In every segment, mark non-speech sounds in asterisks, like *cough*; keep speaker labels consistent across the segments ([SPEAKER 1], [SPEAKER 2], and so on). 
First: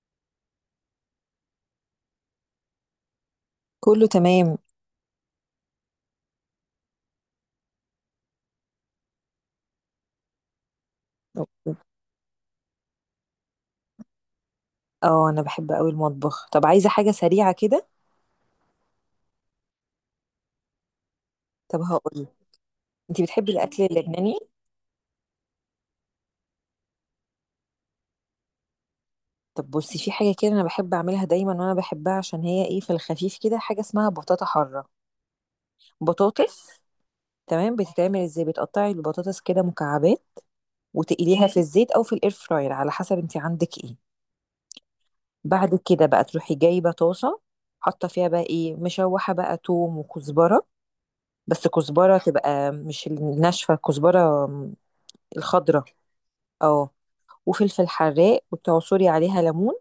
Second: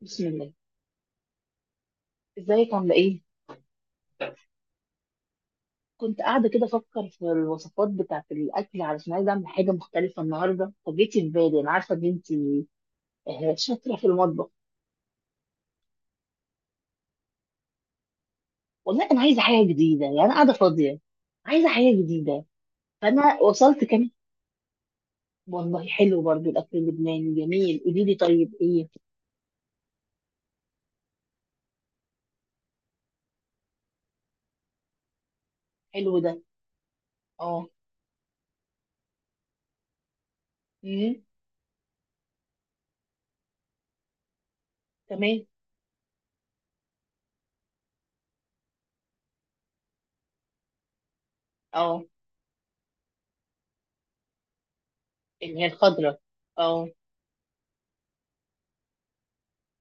[SPEAKER 1] بسم الله. ازيك عامله ايه؟
[SPEAKER 2] كله تمام.
[SPEAKER 1] كنت قاعده كده افكر في الوصفات بتاعه الاكل علشان عايزه اعمل حاجه مختلفه النهارده فجيتي في بالي. انا عارفه ان انت شاطره في المطبخ.
[SPEAKER 2] اه انا بحب قوي المطبخ. طب عايزه حاجه سريعه كده؟
[SPEAKER 1] والله انا عايزه حاجه جديده، يعني انا قاعده فاضيه، عايزه
[SPEAKER 2] طب
[SPEAKER 1] حاجه
[SPEAKER 2] هقول،
[SPEAKER 1] جديده،
[SPEAKER 2] انت
[SPEAKER 1] فانا
[SPEAKER 2] بتحبي الاكل
[SPEAKER 1] وصلت كمان.
[SPEAKER 2] اللبناني؟
[SPEAKER 1] والله حلو برضو الاكل اللبناني جميل، قولي لي طيب ايه.
[SPEAKER 2] طب بصي، في حاجه كده انا بحب اعملها دايما وانا بحبها، عشان هي ايه، في الخفيف كده، حاجه اسمها بطاطا حاره.
[SPEAKER 1] حلو ده.
[SPEAKER 2] بطاطس.
[SPEAKER 1] اه.
[SPEAKER 2] تمام، بتتعمل ازاي؟ بتقطعي البطاطس كده مكعبات،
[SPEAKER 1] امم.
[SPEAKER 2] وتقليها في الزيت او في الاير فراير، على حسب انت عندك ايه.
[SPEAKER 1] تمام.
[SPEAKER 2] بعد كده بقى تروحي جايبه طاسه، حاطه فيها بقى ايه، مشوحه بقى توم وكزبره، بس
[SPEAKER 1] اه،
[SPEAKER 2] كزبره تبقى مش الناشفه، كزبره
[SPEAKER 1] اللي هي
[SPEAKER 2] الخضره.
[SPEAKER 1] الخضره. اه.
[SPEAKER 2] اه. وفلفل حراق وتعصري عليها ليمون،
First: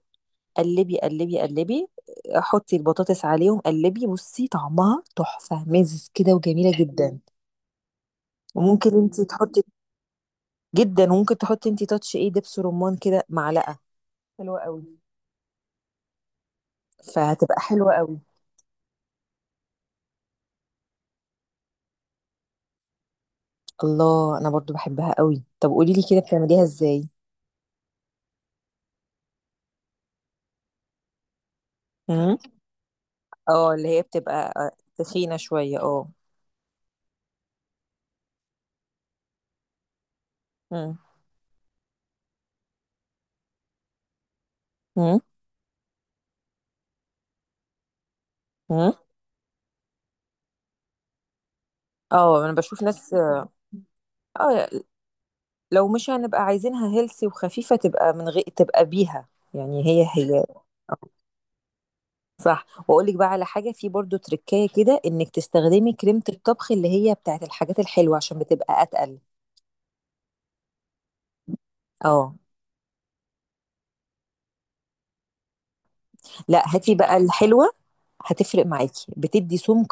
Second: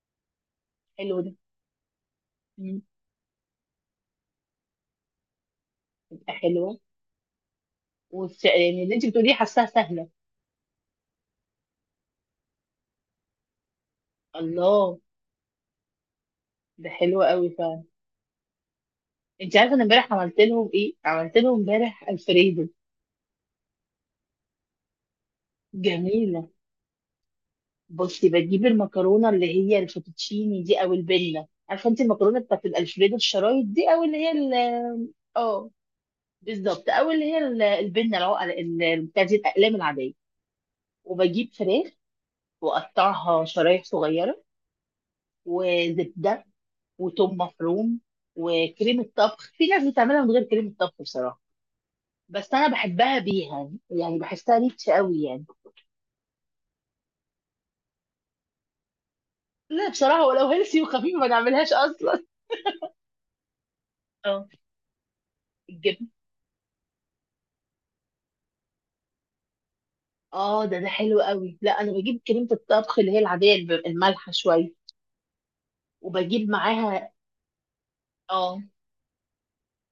[SPEAKER 2] قلبي
[SPEAKER 1] حلو ده.
[SPEAKER 2] قلبي قلبي. حطي
[SPEAKER 1] امم.
[SPEAKER 2] البطاطس عليهم، قلبي، بصي طعمها تحفة مزز كده
[SPEAKER 1] تبقى
[SPEAKER 2] وجميلة
[SPEAKER 1] حلوه.
[SPEAKER 2] جدا.
[SPEAKER 1] يعني
[SPEAKER 2] وممكن
[SPEAKER 1] اللي انت
[SPEAKER 2] انت
[SPEAKER 1] بتقوليه
[SPEAKER 2] تحطي
[SPEAKER 1] حاساها سهله.
[SPEAKER 2] جدا، وممكن تحطي انت تاتش ايه، دبس رمان كده معلقة، حلوة قوي،
[SPEAKER 1] الله، ده حلو قوي.
[SPEAKER 2] فهتبقى حلوة قوي.
[SPEAKER 1] انت عارفه انا امبارح عملت لهم ايه؟ عملت لهم امبارح الفريدو.
[SPEAKER 2] الله، انا برضو بحبها قوي، طب قولي لي كده
[SPEAKER 1] جميله.
[SPEAKER 2] بتعمليها ازاي؟
[SPEAKER 1] بصي، بجيب المكرونه اللي هي الفوتوتشيني دي او البنه، عارفه انت
[SPEAKER 2] امم
[SPEAKER 1] المكرونه بتاعت الالفريدو الشرايط
[SPEAKER 2] اه، اللي
[SPEAKER 1] دي
[SPEAKER 2] هي
[SPEAKER 1] او اللي هي
[SPEAKER 2] بتبقى تخينة
[SPEAKER 1] اه
[SPEAKER 2] شوية، اه.
[SPEAKER 1] بالظبط، او اللي هي ال- البنه العقل- ال- ال- بتاع دي الاقلام العاديه.
[SPEAKER 2] امم.
[SPEAKER 1] وبجيب فراخ واقطعها شرايح صغيره، وزبده وتوم مفروم
[SPEAKER 2] امم.
[SPEAKER 1] وكريمه طبخ. في ناس بتعملها من غير كريمه طبخ بصراحه،
[SPEAKER 2] اه انا
[SPEAKER 1] بس انا
[SPEAKER 2] بشوف ناس،
[SPEAKER 1] بحبها
[SPEAKER 2] اه.
[SPEAKER 1] بيها يعني، بحسها
[SPEAKER 2] آه،
[SPEAKER 1] ريتش قوي يعني.
[SPEAKER 2] لو مش هنبقى عايزينها هيلثي وخفيفة، تبقى من غير، تبقى بيها يعني،
[SPEAKER 1] لا
[SPEAKER 2] هي
[SPEAKER 1] بصراحة
[SPEAKER 2] هي.
[SPEAKER 1] ولو هيلسي
[SPEAKER 2] آه،
[SPEAKER 1] وخفيفة ما نعملهاش أصلا.
[SPEAKER 2] صح، واقول لك بقى على حاجة، في برضو
[SPEAKER 1] اه،
[SPEAKER 2] تركاية كده، انك تستخدمي
[SPEAKER 1] الجبن.
[SPEAKER 2] كريمة الطبخ اللي هي بتاعت الحاجات الحلوة عشان بتبقى اتقل.
[SPEAKER 1] اه، ده حلو قوي. لا أنا بجيب
[SPEAKER 2] اه.
[SPEAKER 1] كريمة الطبخ اللي هي العادية المالحة شوية، وبجيب
[SPEAKER 2] لا هاتي
[SPEAKER 1] معاها.
[SPEAKER 2] بقى الحلوة،
[SPEAKER 1] اه.
[SPEAKER 2] هتفرق معاكي، بتدي سمك.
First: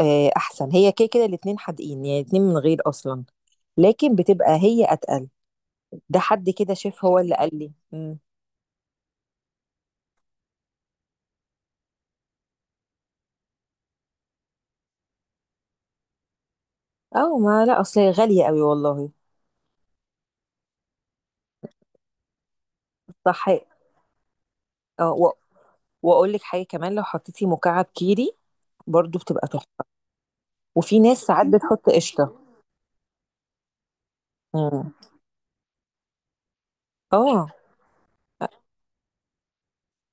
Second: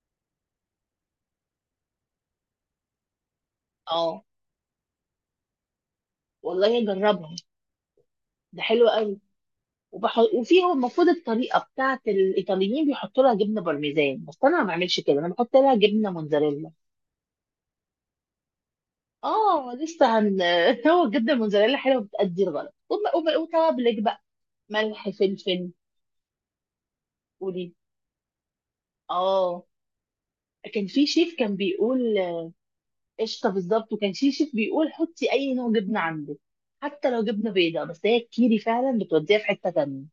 [SPEAKER 2] احسن هي كده كده الاتنين حادقين يعني، الاتنين من غير اصلا، لكن
[SPEAKER 1] اه.
[SPEAKER 2] بتبقى هي اتقل. ده حد كده
[SPEAKER 1] والله
[SPEAKER 2] شاف، هو اللي
[SPEAKER 1] أجربها،
[SPEAKER 2] قال لي. مم.
[SPEAKER 1] ده حلو قوي. وبحط وفيها المفروض الطريقة بتاعت الإيطاليين بيحطوا لها جبنة بارميزان، بس أنا ما بعملش كده، أنا بحط لها جبنة موتزاريلا.
[SPEAKER 2] اه، ما لا، اصل هي غالية قوي والله.
[SPEAKER 1] اه لسه هن *laughs* هو الجبنة الموتزاريلا حلوة بتأدي الغرض.
[SPEAKER 2] صح.
[SPEAKER 1] وتوابلك بقى، ملح
[SPEAKER 2] اه،
[SPEAKER 1] فلفل.
[SPEAKER 2] واقول لك حاجه كمان، لو حطيتي
[SPEAKER 1] قولي.
[SPEAKER 2] مكعب كيري برضو بتبقى
[SPEAKER 1] اه،
[SPEAKER 2] تحفه.
[SPEAKER 1] كان
[SPEAKER 2] وفي
[SPEAKER 1] في
[SPEAKER 2] ناس
[SPEAKER 1] شيف
[SPEAKER 2] ساعات
[SPEAKER 1] كان
[SPEAKER 2] بتحط
[SPEAKER 1] بيقول:
[SPEAKER 2] قشطه.
[SPEAKER 1] قشطه بالظبط. وكان في شيف بيقول
[SPEAKER 2] امم
[SPEAKER 1] حطي اي نوع جبنه عندك، حتى لو
[SPEAKER 2] اه
[SPEAKER 1] جبنه بيضاء. بس هي الكيري فعلا بتوديها في حته تانية.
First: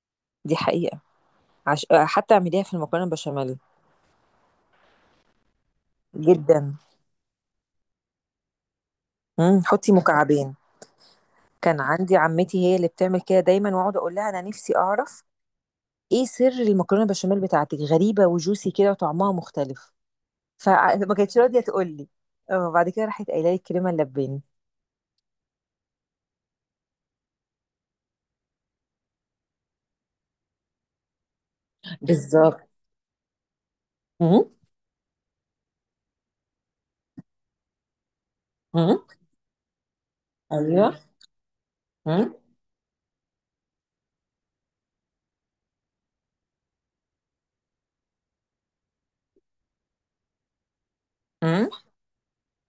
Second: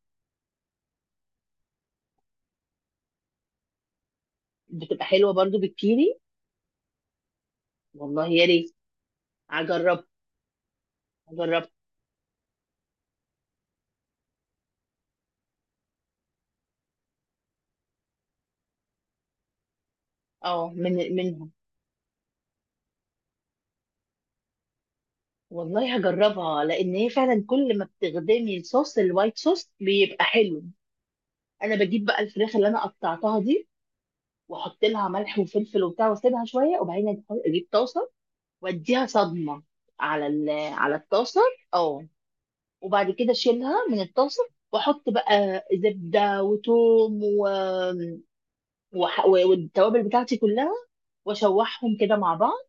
[SPEAKER 2] دي حقيقه. حتى اعمليها في المكرونه البشاميل
[SPEAKER 1] بتبقى حلوه برضو بالكيري.
[SPEAKER 2] جدا.
[SPEAKER 1] والله يا ريت،
[SPEAKER 2] حطي
[SPEAKER 1] هجربها،
[SPEAKER 2] مكعبين.
[SPEAKER 1] هجربها.
[SPEAKER 2] كان عندي عمتي هي اللي بتعمل كده دايما، واقعد اقول لها انا نفسي اعرف ايه سر المكرونه البشاميل بتاعتك، غريبه وجوسي كده وطعمها مختلف،
[SPEAKER 1] اه،
[SPEAKER 2] فما
[SPEAKER 1] من
[SPEAKER 2] كانتش
[SPEAKER 1] منهم.
[SPEAKER 2] راضيه تقول لي، اه بعد كده راحت قايله لي الكريمه اللباني.
[SPEAKER 1] والله هجربها، لان هي فعلا كل ما بتخدمي الصوص الوايت صوص بيبقى حلو. انا بجيب بقى الفراخ
[SPEAKER 2] بالظبط.
[SPEAKER 1] اللي انا قطعتها دي،
[SPEAKER 2] امم.
[SPEAKER 1] واحط لها ملح وفلفل وبتاع، واسيبها شويه، وبعدين اجيب طاسه واديها
[SPEAKER 2] امم.
[SPEAKER 1] صدمه على
[SPEAKER 2] ايوه.
[SPEAKER 1] على الطاسه. اه.
[SPEAKER 2] امم.
[SPEAKER 1] وبعد كده اشيلها من الطاسه، واحط بقى زبده وثوم والتوابل بتاعتي كلها،
[SPEAKER 2] امم.
[SPEAKER 1] واشوحهم كده مع بعض.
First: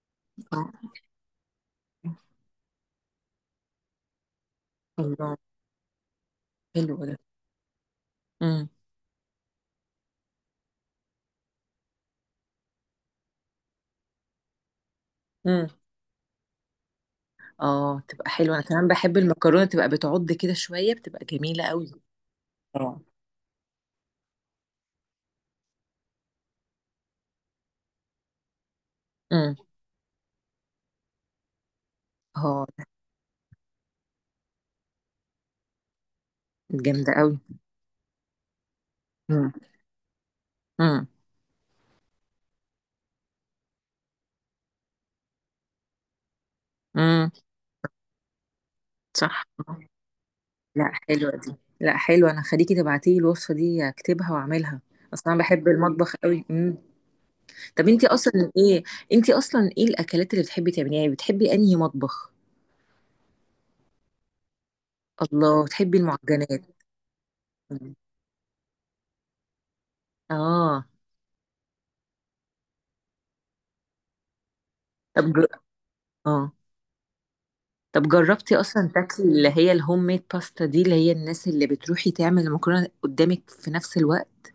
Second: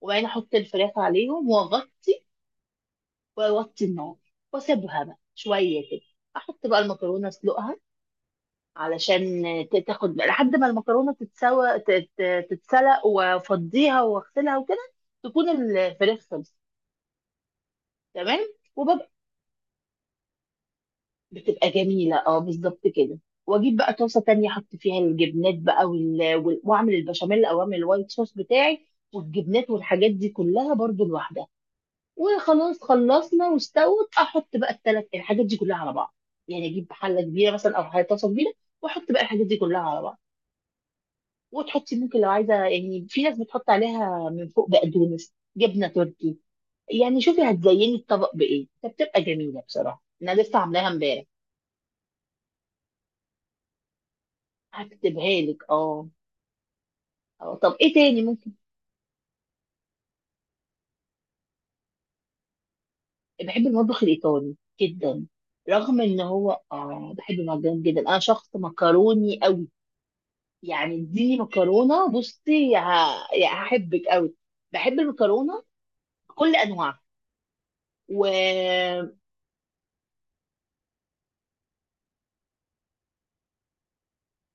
[SPEAKER 1] وبعدين احط الفراخ عليهم واغطي واوطي النار، واسيبها بقى
[SPEAKER 2] الله.
[SPEAKER 1] شويه كده. احط بقى
[SPEAKER 2] حلو ده.
[SPEAKER 1] المكرونه، اسلقها،
[SPEAKER 2] امم.
[SPEAKER 1] علشان تاخد بقى لحد ما المكرونه تتسوى، تتسلق، وافضيها واغسلها وكده. تكون
[SPEAKER 2] امم.
[SPEAKER 1] الفراخ خلصت.
[SPEAKER 2] اه، تبقى
[SPEAKER 1] تمام.
[SPEAKER 2] حلوه. انا كمان
[SPEAKER 1] وببقى
[SPEAKER 2] بحب المكرونه تبقى بتعض كده شويه، بتبقى جميله
[SPEAKER 1] بتبقى
[SPEAKER 2] قوي.
[SPEAKER 1] جميلة، اه بالظبط
[SPEAKER 2] اه.
[SPEAKER 1] كده. واجيب بقى طاسة تانية احط فيها الجبنات بقى واعمل البشاميل او اعمل الوايت صوص بتاعي،
[SPEAKER 2] امم.
[SPEAKER 1] والجبنات والحاجات دي كلها برضو لوحدها.
[SPEAKER 2] اه،
[SPEAKER 1] وخلاص خلصنا، واستوت، احط بقى الثلاث الحاجات دي كلها على بعض. يعني اجيب
[SPEAKER 2] جامده
[SPEAKER 1] حلة
[SPEAKER 2] قوي.
[SPEAKER 1] كبيرة مثلا، او حاجة طاسة كبيرة، واحط بقى الحاجات
[SPEAKER 2] امم.
[SPEAKER 1] دي كلها على بعض.
[SPEAKER 2] امم.
[SPEAKER 1] وتحطي ممكن لو عايزة، يعني في ناس بتحط عليها من فوق بقدونس، جبنة تركي، يعني
[SPEAKER 2] امم.
[SPEAKER 1] شوفي هتزيني الطبق بايه. فبتبقى
[SPEAKER 2] صح.
[SPEAKER 1] جميلة بصراحة، انا لسه عاملاها
[SPEAKER 2] لا
[SPEAKER 1] امبارح.
[SPEAKER 2] حلوه دي، لا حلوه، انا خليكي تبعتي لي الوصفه دي، اكتبها واعملها. اصلا
[SPEAKER 1] هكتبها
[SPEAKER 2] انا
[SPEAKER 1] لك،
[SPEAKER 2] بحب
[SPEAKER 1] اه.
[SPEAKER 2] المطبخ قوي. امم.
[SPEAKER 1] اه، طب
[SPEAKER 2] طب
[SPEAKER 1] ايه
[SPEAKER 2] انتي
[SPEAKER 1] تاني
[SPEAKER 2] اصلا
[SPEAKER 1] ممكن؟
[SPEAKER 2] ايه، انتي اصلا ايه الاكلات اللي بتحبي تعمليها؟ يعني بتحبي انهي مطبخ؟
[SPEAKER 1] بحب المطبخ الايطالي جدا.
[SPEAKER 2] الله، بتحبي
[SPEAKER 1] رغم ان هو
[SPEAKER 2] المعجنات.
[SPEAKER 1] اه بحب المعجنات
[SPEAKER 2] مم.
[SPEAKER 1] جدا، انا شخص مكروني قوي،
[SPEAKER 2] اه.
[SPEAKER 1] يعني اديني مكرونه بصي يعني هحبك قوي. بحب
[SPEAKER 2] طب
[SPEAKER 1] المكرونه
[SPEAKER 2] اه،
[SPEAKER 1] بكل انواعها.
[SPEAKER 2] طب
[SPEAKER 1] و
[SPEAKER 2] جربتي اصلا تاكلي اللي هي الهوم ميد باستا دي، اللي هي الناس اللي بتروحي تعمل المكرونه قدامك في نفس الوقت؟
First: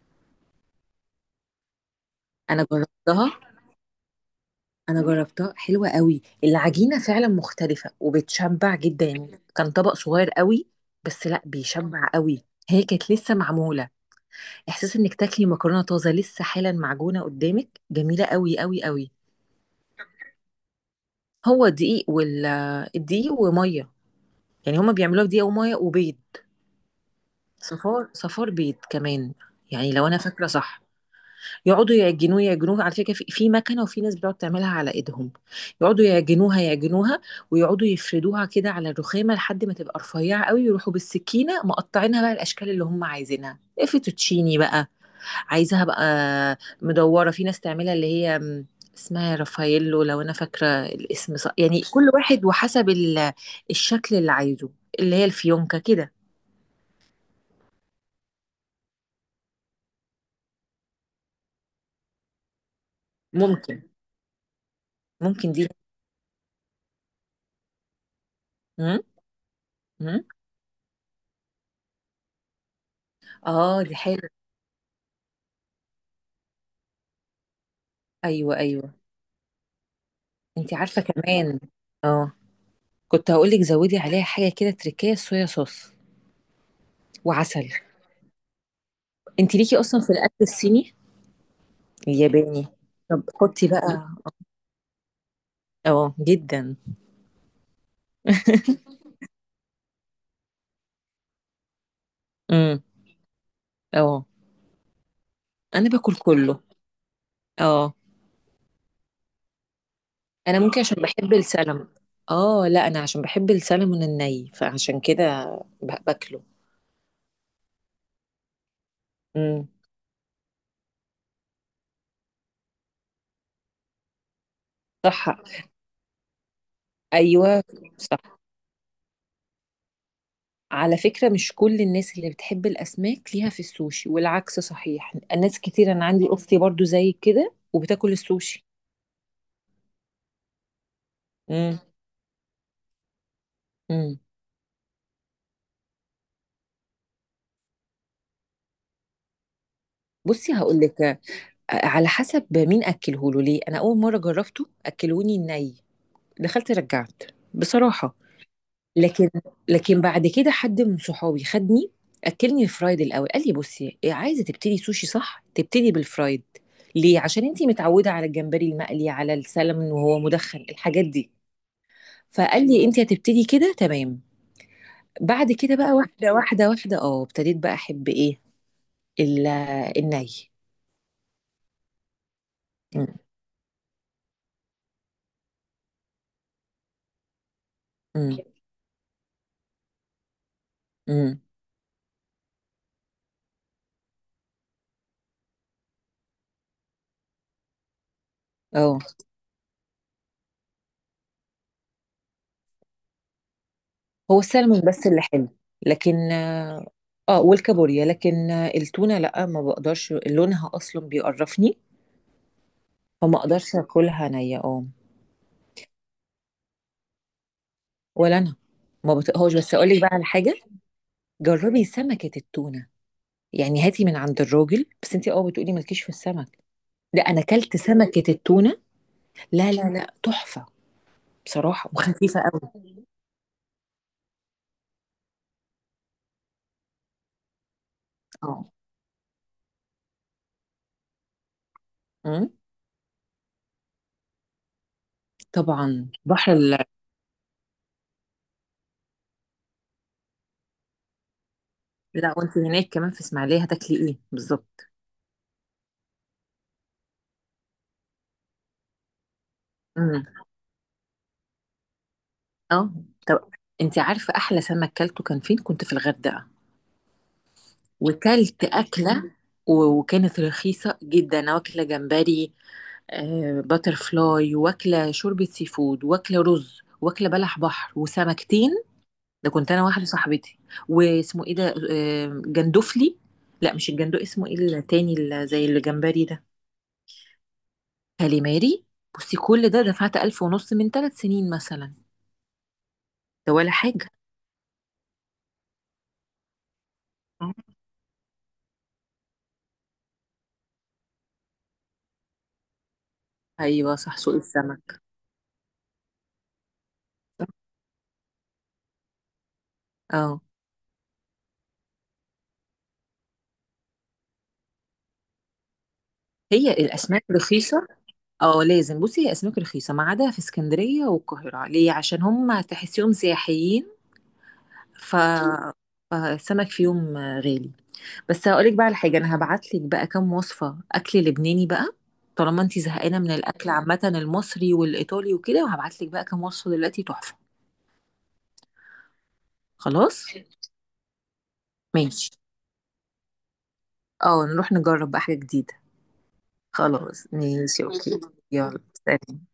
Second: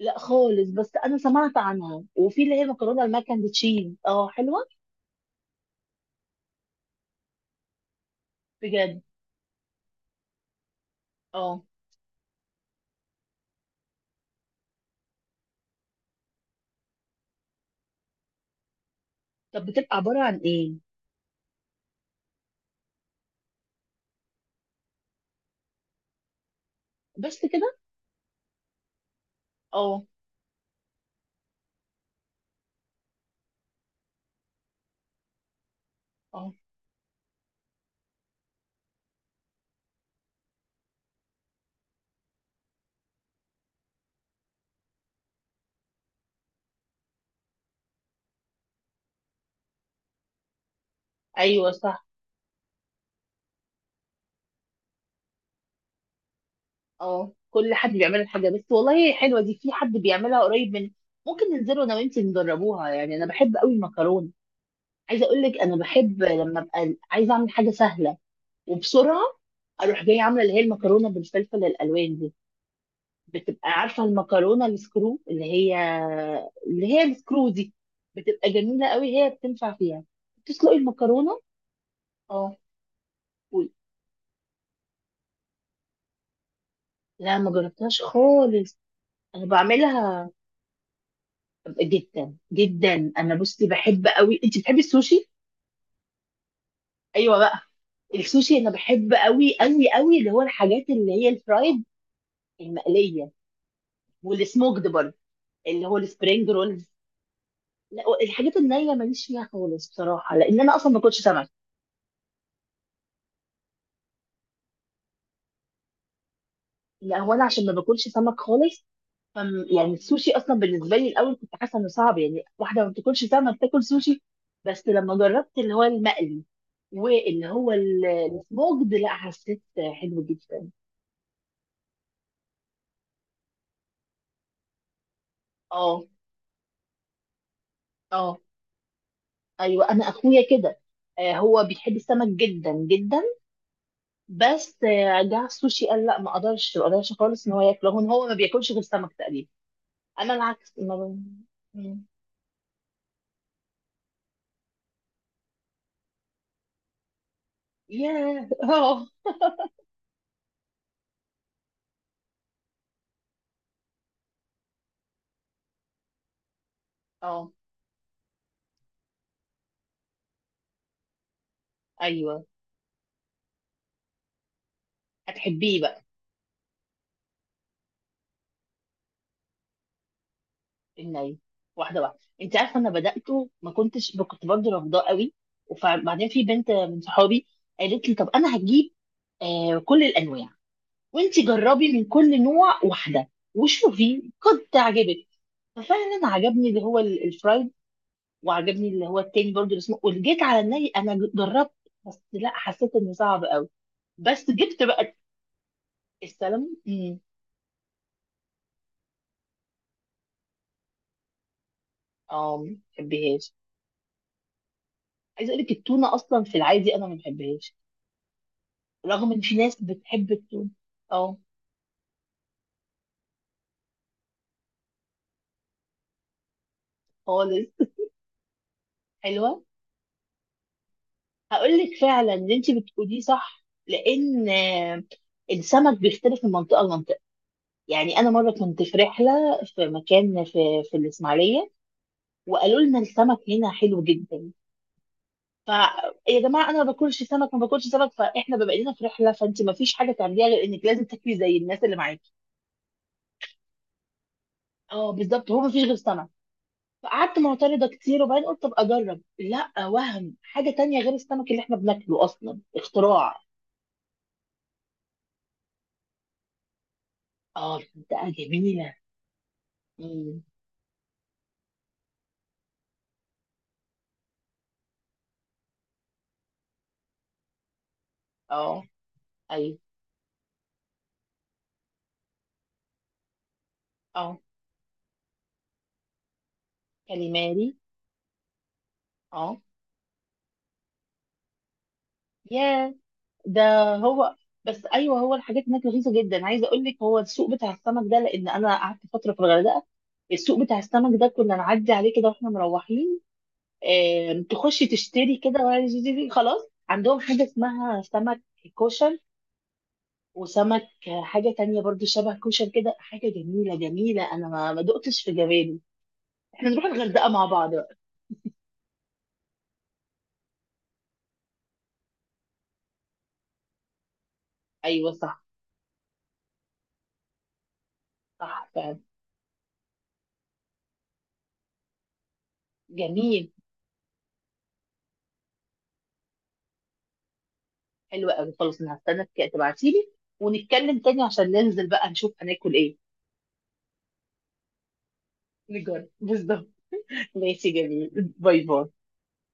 [SPEAKER 1] لا خالص، بس انا سمعت عنها. وفي اللي هي
[SPEAKER 2] انا
[SPEAKER 1] مكرونه
[SPEAKER 2] جربتها،
[SPEAKER 1] الماكاندتشيز، اه حلوه.
[SPEAKER 2] انا جربتها حلوه قوي، العجينه فعلا مختلفه وبتشبع
[SPEAKER 1] بجد.
[SPEAKER 2] جدا، يعني كان طبق صغير قوي بس لا
[SPEAKER 1] اه.
[SPEAKER 2] بيشبع قوي، هي كانت لسه معموله. احساس انك تاكلي مكرونه طازه لسه حالا معجونه قدامك، جميله قوي قوي قوي.
[SPEAKER 1] طب بتبقى عباره عن ايه؟
[SPEAKER 2] هو دقيق الدقيق وميه، يعني هما بيعملوها بدقيق وميه وبيض.
[SPEAKER 1] بس كده؟
[SPEAKER 2] صفار، صفار بيض كمان، يعني
[SPEAKER 1] اه.
[SPEAKER 2] لو انا فاكره صح. يقعدوا يعجنوه يعجنوه، على فكره، في مكنه، وفي ناس بتقعد تعملها على ايدهم، يقعدوا
[SPEAKER 1] اه.
[SPEAKER 2] يعجنوها يعجنوها، ويقعدوا يفردوها كده على الرخامه لحد ما تبقى رفيعه قوي، يروحوا بالسكينه مقطعينها بقى الاشكال اللي هم عايزينها، إيه، فيتوتشيني بقى عايزاها بقى مدوره، في ناس تعملها اللي هي اسمها رافاييلو لو انا فاكره الاسم صح،
[SPEAKER 1] ايوه
[SPEAKER 2] يعني
[SPEAKER 1] صح.
[SPEAKER 2] كل واحد وحسب الشكل اللي عايزه، اللي هي الفيونكه كده.
[SPEAKER 1] اه، كل حد بيعمل الحاجه بس. والله حلوه دي، في حد بيعملها قريب من، ممكن ننزلوا انا وانتي نجربوها، يعني انا بحب قوي
[SPEAKER 2] ممكن.
[SPEAKER 1] المكرونه. عايزه اقول
[SPEAKER 2] ممكن
[SPEAKER 1] لك
[SPEAKER 2] دي.
[SPEAKER 1] انا بحب لما ابقى عايزه اعمل حاجه سهله
[SPEAKER 2] مم؟
[SPEAKER 1] وبسرعه، اروح
[SPEAKER 2] مم؟
[SPEAKER 1] جايه عامله اللي هي المكرونه بالفلفل الالوان دي. بتبقى
[SPEAKER 2] اه دي
[SPEAKER 1] عارفه
[SPEAKER 2] حلوه.
[SPEAKER 1] المكرونه السكرو اللي هي، اللي هي السكرو دي، بتبقى
[SPEAKER 2] ايوه
[SPEAKER 1] جميله
[SPEAKER 2] ايوه.
[SPEAKER 1] قوي، هي بتنفع فيها.
[SPEAKER 2] انت
[SPEAKER 1] بتسلقي
[SPEAKER 2] عارفه
[SPEAKER 1] المكرونه.
[SPEAKER 2] كمان، اه
[SPEAKER 1] اه.
[SPEAKER 2] كنت هقولك
[SPEAKER 1] قولي.
[SPEAKER 2] زودي عليها حاجه كده تركيه، صويا صوص
[SPEAKER 1] لا ما
[SPEAKER 2] وعسل.
[SPEAKER 1] جربتهاش خالص. انا
[SPEAKER 2] انت ليكي اصلا في
[SPEAKER 1] بعملها.
[SPEAKER 2] الاكل الصيني
[SPEAKER 1] جدا
[SPEAKER 2] الياباني؟
[SPEAKER 1] جدا.
[SPEAKER 2] طب
[SPEAKER 1] انا بصي
[SPEAKER 2] حطي
[SPEAKER 1] بحب
[SPEAKER 2] بقى.
[SPEAKER 1] قوي، انت بتحبي السوشي؟
[SPEAKER 2] اه جدا.
[SPEAKER 1] ايوه بقى. السوشي انا بحب قوي قوي قوي اللي هو الحاجات اللي هي الفرايد،
[SPEAKER 2] امم.
[SPEAKER 1] المقليه،
[SPEAKER 2] اه
[SPEAKER 1] والسموكد برضه، اللي
[SPEAKER 2] انا
[SPEAKER 1] هو
[SPEAKER 2] باكل
[SPEAKER 1] السبرينج
[SPEAKER 2] كله.
[SPEAKER 1] رولز.
[SPEAKER 2] اه.
[SPEAKER 1] لا الحاجات النيه ماليش فيها خالص بصراحه،
[SPEAKER 2] انا
[SPEAKER 1] لان انا
[SPEAKER 2] ممكن
[SPEAKER 1] اصلا ما
[SPEAKER 2] عشان
[SPEAKER 1] باكلش
[SPEAKER 2] بحب
[SPEAKER 1] سمك.
[SPEAKER 2] اه لا، انا عشان بحب السلمون الني فعشان كده باكله.
[SPEAKER 1] لا هو انا عشان ما باكلش سمك خالص، فم
[SPEAKER 2] امم.
[SPEAKER 1] يعني السوشي اصلا بالنسبه لي الاول كنت حاسه انه صعب، يعني واحده ما بتاكلش سمك تاكل سوشي؟ بس لما
[SPEAKER 2] صح.
[SPEAKER 1] جربت اللي هو المقلي واللي
[SPEAKER 2] ايوه.
[SPEAKER 1] هو
[SPEAKER 2] صح.
[SPEAKER 1] السموكد، لا حسيت حلو جدا.
[SPEAKER 2] على فكرة مش كل الناس اللي بتحب الأسماك ليها في السوشي، والعكس صحيح، ناس كتير،
[SPEAKER 1] اه.
[SPEAKER 2] أنا عندي أختي برضو زي كده وبتاكل
[SPEAKER 1] اه.
[SPEAKER 2] السوشي.
[SPEAKER 1] ايوه انا اخويا كده. آه، هو
[SPEAKER 2] امم.
[SPEAKER 1] بيحب السمك جدا جدا.
[SPEAKER 2] امم.
[SPEAKER 1] بس آه جه على السوشي قال لا ما اقدرش، ما اقدرش خالص ان هو ياكله. هو ما بياكلش غير سمك تقريبا. انا
[SPEAKER 2] بصي
[SPEAKER 1] العكس،
[SPEAKER 2] هقول
[SPEAKER 1] ما
[SPEAKER 2] لك،
[SPEAKER 1] ب... مم.
[SPEAKER 2] على حسب مين أكله له. ليه؟ أنا أول مرة جربته أكلوني الني، دخلت رجعت بصراحة.
[SPEAKER 1] ياه *laughs* اه.
[SPEAKER 2] لكن، لكن بعد كده حد من صحابي خدني أكلني الفرايد الأول، قال لي بصي عايزة تبتدي سوشي صح، تبتدي بالفرايد. ليه؟ عشان
[SPEAKER 1] اه.
[SPEAKER 2] انتي متعودة على الجمبري المقلي، على السلمون وهو مدخن، الحاجات دي.
[SPEAKER 1] ايوه.
[SPEAKER 2] فقال لي انت هتبتدي كده تمام. بعد كده
[SPEAKER 1] هتحبيه
[SPEAKER 2] بقى
[SPEAKER 1] بقى.
[SPEAKER 2] واحده واحده واحده، اه ابتديت بقى احب ايه، ال- الني.
[SPEAKER 1] الني. واحده واحده. انت عارفه انا
[SPEAKER 2] م-
[SPEAKER 1] بداته ما كنتش، كنت برضه رافضاه قوي. وبعدين في بنت من صحابي قالت لي طب
[SPEAKER 2] م-
[SPEAKER 1] انا هجيب كل الانواع، وانت
[SPEAKER 2] م.
[SPEAKER 1] جربي من كل نوع واحده وشوفي قد تعجبك. ففعلا عجبني اللي هو الفرايد، وعجبني
[SPEAKER 2] اه،
[SPEAKER 1] اللي هو التاني برضو اللي اسمه. واللي جيت على الني انا جربت، بس لا حسيت انه صعب قوي.
[SPEAKER 2] هو
[SPEAKER 1] بس
[SPEAKER 2] السلمون
[SPEAKER 1] جبت
[SPEAKER 2] بس
[SPEAKER 1] بقى.
[SPEAKER 2] اللي حلو، لكن
[SPEAKER 1] السلمون.
[SPEAKER 2] اه
[SPEAKER 1] امم.
[SPEAKER 2] والكابوريا. لكن التونه لا ما بقدرش، لونها اصلا بيقرفني،
[SPEAKER 1] اه، ما
[SPEAKER 2] فما
[SPEAKER 1] بحبهاش.
[SPEAKER 2] اقدرش اكلها نيه، اه.
[SPEAKER 1] عايزه اقول لك التونه اصلا في العادي انا ما بحبهاش،
[SPEAKER 2] ولا انا، ما
[SPEAKER 1] رغم ان
[SPEAKER 2] بطقهاش،
[SPEAKER 1] في
[SPEAKER 2] بس
[SPEAKER 1] ناس
[SPEAKER 2] اقول لك بقى على
[SPEAKER 1] بتحب
[SPEAKER 2] حاجه،
[SPEAKER 1] التونه. اه.
[SPEAKER 2] جربي سمكه التونه، يعني هاتي من عند الراجل، بس انت اه بتقولي مالكيش في السمك، لا انا
[SPEAKER 1] خالص.
[SPEAKER 2] اكلت سمكه التونه،
[SPEAKER 1] حلوه.
[SPEAKER 2] لا لا لا، تحفه
[SPEAKER 1] هقول
[SPEAKER 2] بصراحة،
[SPEAKER 1] لك فعلا
[SPEAKER 2] وخفيفة
[SPEAKER 1] ان انت
[SPEAKER 2] قوي،
[SPEAKER 1] بتقوليه صح، لان السمك بيختلف من منطقه لمنطقه. يعني انا مره
[SPEAKER 2] اه.
[SPEAKER 1] كنت في رحله، في مكان في الاسماعيليه،
[SPEAKER 2] امم.
[SPEAKER 1] وقالوا لنا السمك هنا حلو جدا. ف
[SPEAKER 2] طبعا
[SPEAKER 1] يا
[SPEAKER 2] بحر
[SPEAKER 1] جماعه انا ما باكلش سمك، ما باكلش سمك، فاحنا بما اننا في رحله فانت ما فيش حاجه تعمليها غير انك لازم تاكلي زي الناس اللي معاكي.
[SPEAKER 2] لا وانت هناك كمان في اسماعيلية هتاكلي ايه بالظبط؟
[SPEAKER 1] اه بالظبط، هو ما فيش غير سمك. فقعدت معترضه كتير، وبعدين قلت طب اجرب، لا
[SPEAKER 2] امم.
[SPEAKER 1] وهم حاجه تانية غير السمك اللي احنا بناكله اصلا،
[SPEAKER 2] اه.
[SPEAKER 1] اختراع.
[SPEAKER 2] طب انت عارفة احلى سمك كلته كان فين؟ كنت في الغردقة
[SPEAKER 1] اه، منطقه
[SPEAKER 2] وكلت
[SPEAKER 1] جميله.
[SPEAKER 2] أكلة، وكانت
[SPEAKER 1] امم.
[SPEAKER 2] رخيصة جدا، أنا واكلة جمبري، آه، باتر فلاي، واكلة شوربة سي فود، واكلة رز، واكلة بلح بحر، وسمكتين.
[SPEAKER 1] اه.
[SPEAKER 2] ده كنت
[SPEAKER 1] ايوه.
[SPEAKER 2] أنا واحدة صاحبتي. واسمه ايه ده، آه، جندفلي، لا مش الجندو،
[SPEAKER 1] اه.
[SPEAKER 2] اسمه ايه التاني اللي زي الجمبري ده،
[SPEAKER 1] كاليماري.
[SPEAKER 2] كاليماري. بصي
[SPEAKER 1] اه.
[SPEAKER 2] كل ده دفعت 1500 من 3 سنين مثلا.
[SPEAKER 1] ياه.
[SPEAKER 2] ده
[SPEAKER 1] ده
[SPEAKER 2] ولا حاجة.
[SPEAKER 1] هو. بس ايوه هو الحاجات هناك رخيصه جدا. عايزه اقول لك هو السوق
[SPEAKER 2] آه،
[SPEAKER 1] بتاع السمك ده، لان انا قعدت فتره في الغردقه، السوق بتاع السمك ده كنا نعدي عليه كده واحنا مروحين.
[SPEAKER 2] أيوة صح، سوق
[SPEAKER 1] آم، تخشي
[SPEAKER 2] السمك.
[SPEAKER 1] تشتري كده ولا زي- زي- زي، خلاص عندهم حاجه
[SPEAKER 2] صح.
[SPEAKER 1] اسمها سمك كوشن،
[SPEAKER 2] اه،
[SPEAKER 1] وسمك حاجه تانية برضو شبه كوشن كده، حاجه جميله جميله انا ما دقتش في جمالي. احنا
[SPEAKER 2] هي
[SPEAKER 1] نروح
[SPEAKER 2] الأسماك
[SPEAKER 1] الغردقه مع بعض
[SPEAKER 2] رخيصة.
[SPEAKER 1] بقى.
[SPEAKER 2] اه لازم، بصي هي أسماك رخيصة، ما عدا في اسكندرية والقاهرة ليه، عشان هم تحسيهم سياحيين،
[SPEAKER 1] ايوه
[SPEAKER 2] ف
[SPEAKER 1] صح.
[SPEAKER 2] فالسمك فيهم غالي. بس
[SPEAKER 1] صح
[SPEAKER 2] هقولك بقى على
[SPEAKER 1] فعلا.
[SPEAKER 2] حاجة، أنا هبعتلك بقى كام وصفة أكل لبناني بقى، طالما انتي زهقانة من
[SPEAKER 1] جميل.
[SPEAKER 2] الأكل عامة المصري والإيطالي وكده، وهبعتلك بقى كام وصفة دلوقتي تحفة.
[SPEAKER 1] حلوة قوي. خلاص انا هستنى تبعتيلي
[SPEAKER 2] خلاص
[SPEAKER 1] ونتكلم تاني عشان ننزل بقى
[SPEAKER 2] ماشي،
[SPEAKER 1] نشوف هناكل ايه.
[SPEAKER 2] اه نروح نجرب بقى حاجة جديدة.
[SPEAKER 1] نجرب بالظبط.
[SPEAKER 2] خلاص
[SPEAKER 1] ماشي
[SPEAKER 2] ماشي،
[SPEAKER 1] جميل.
[SPEAKER 2] اوكي ماشي.
[SPEAKER 1] باي
[SPEAKER 2] يلا
[SPEAKER 1] باي.
[SPEAKER 2] سلام.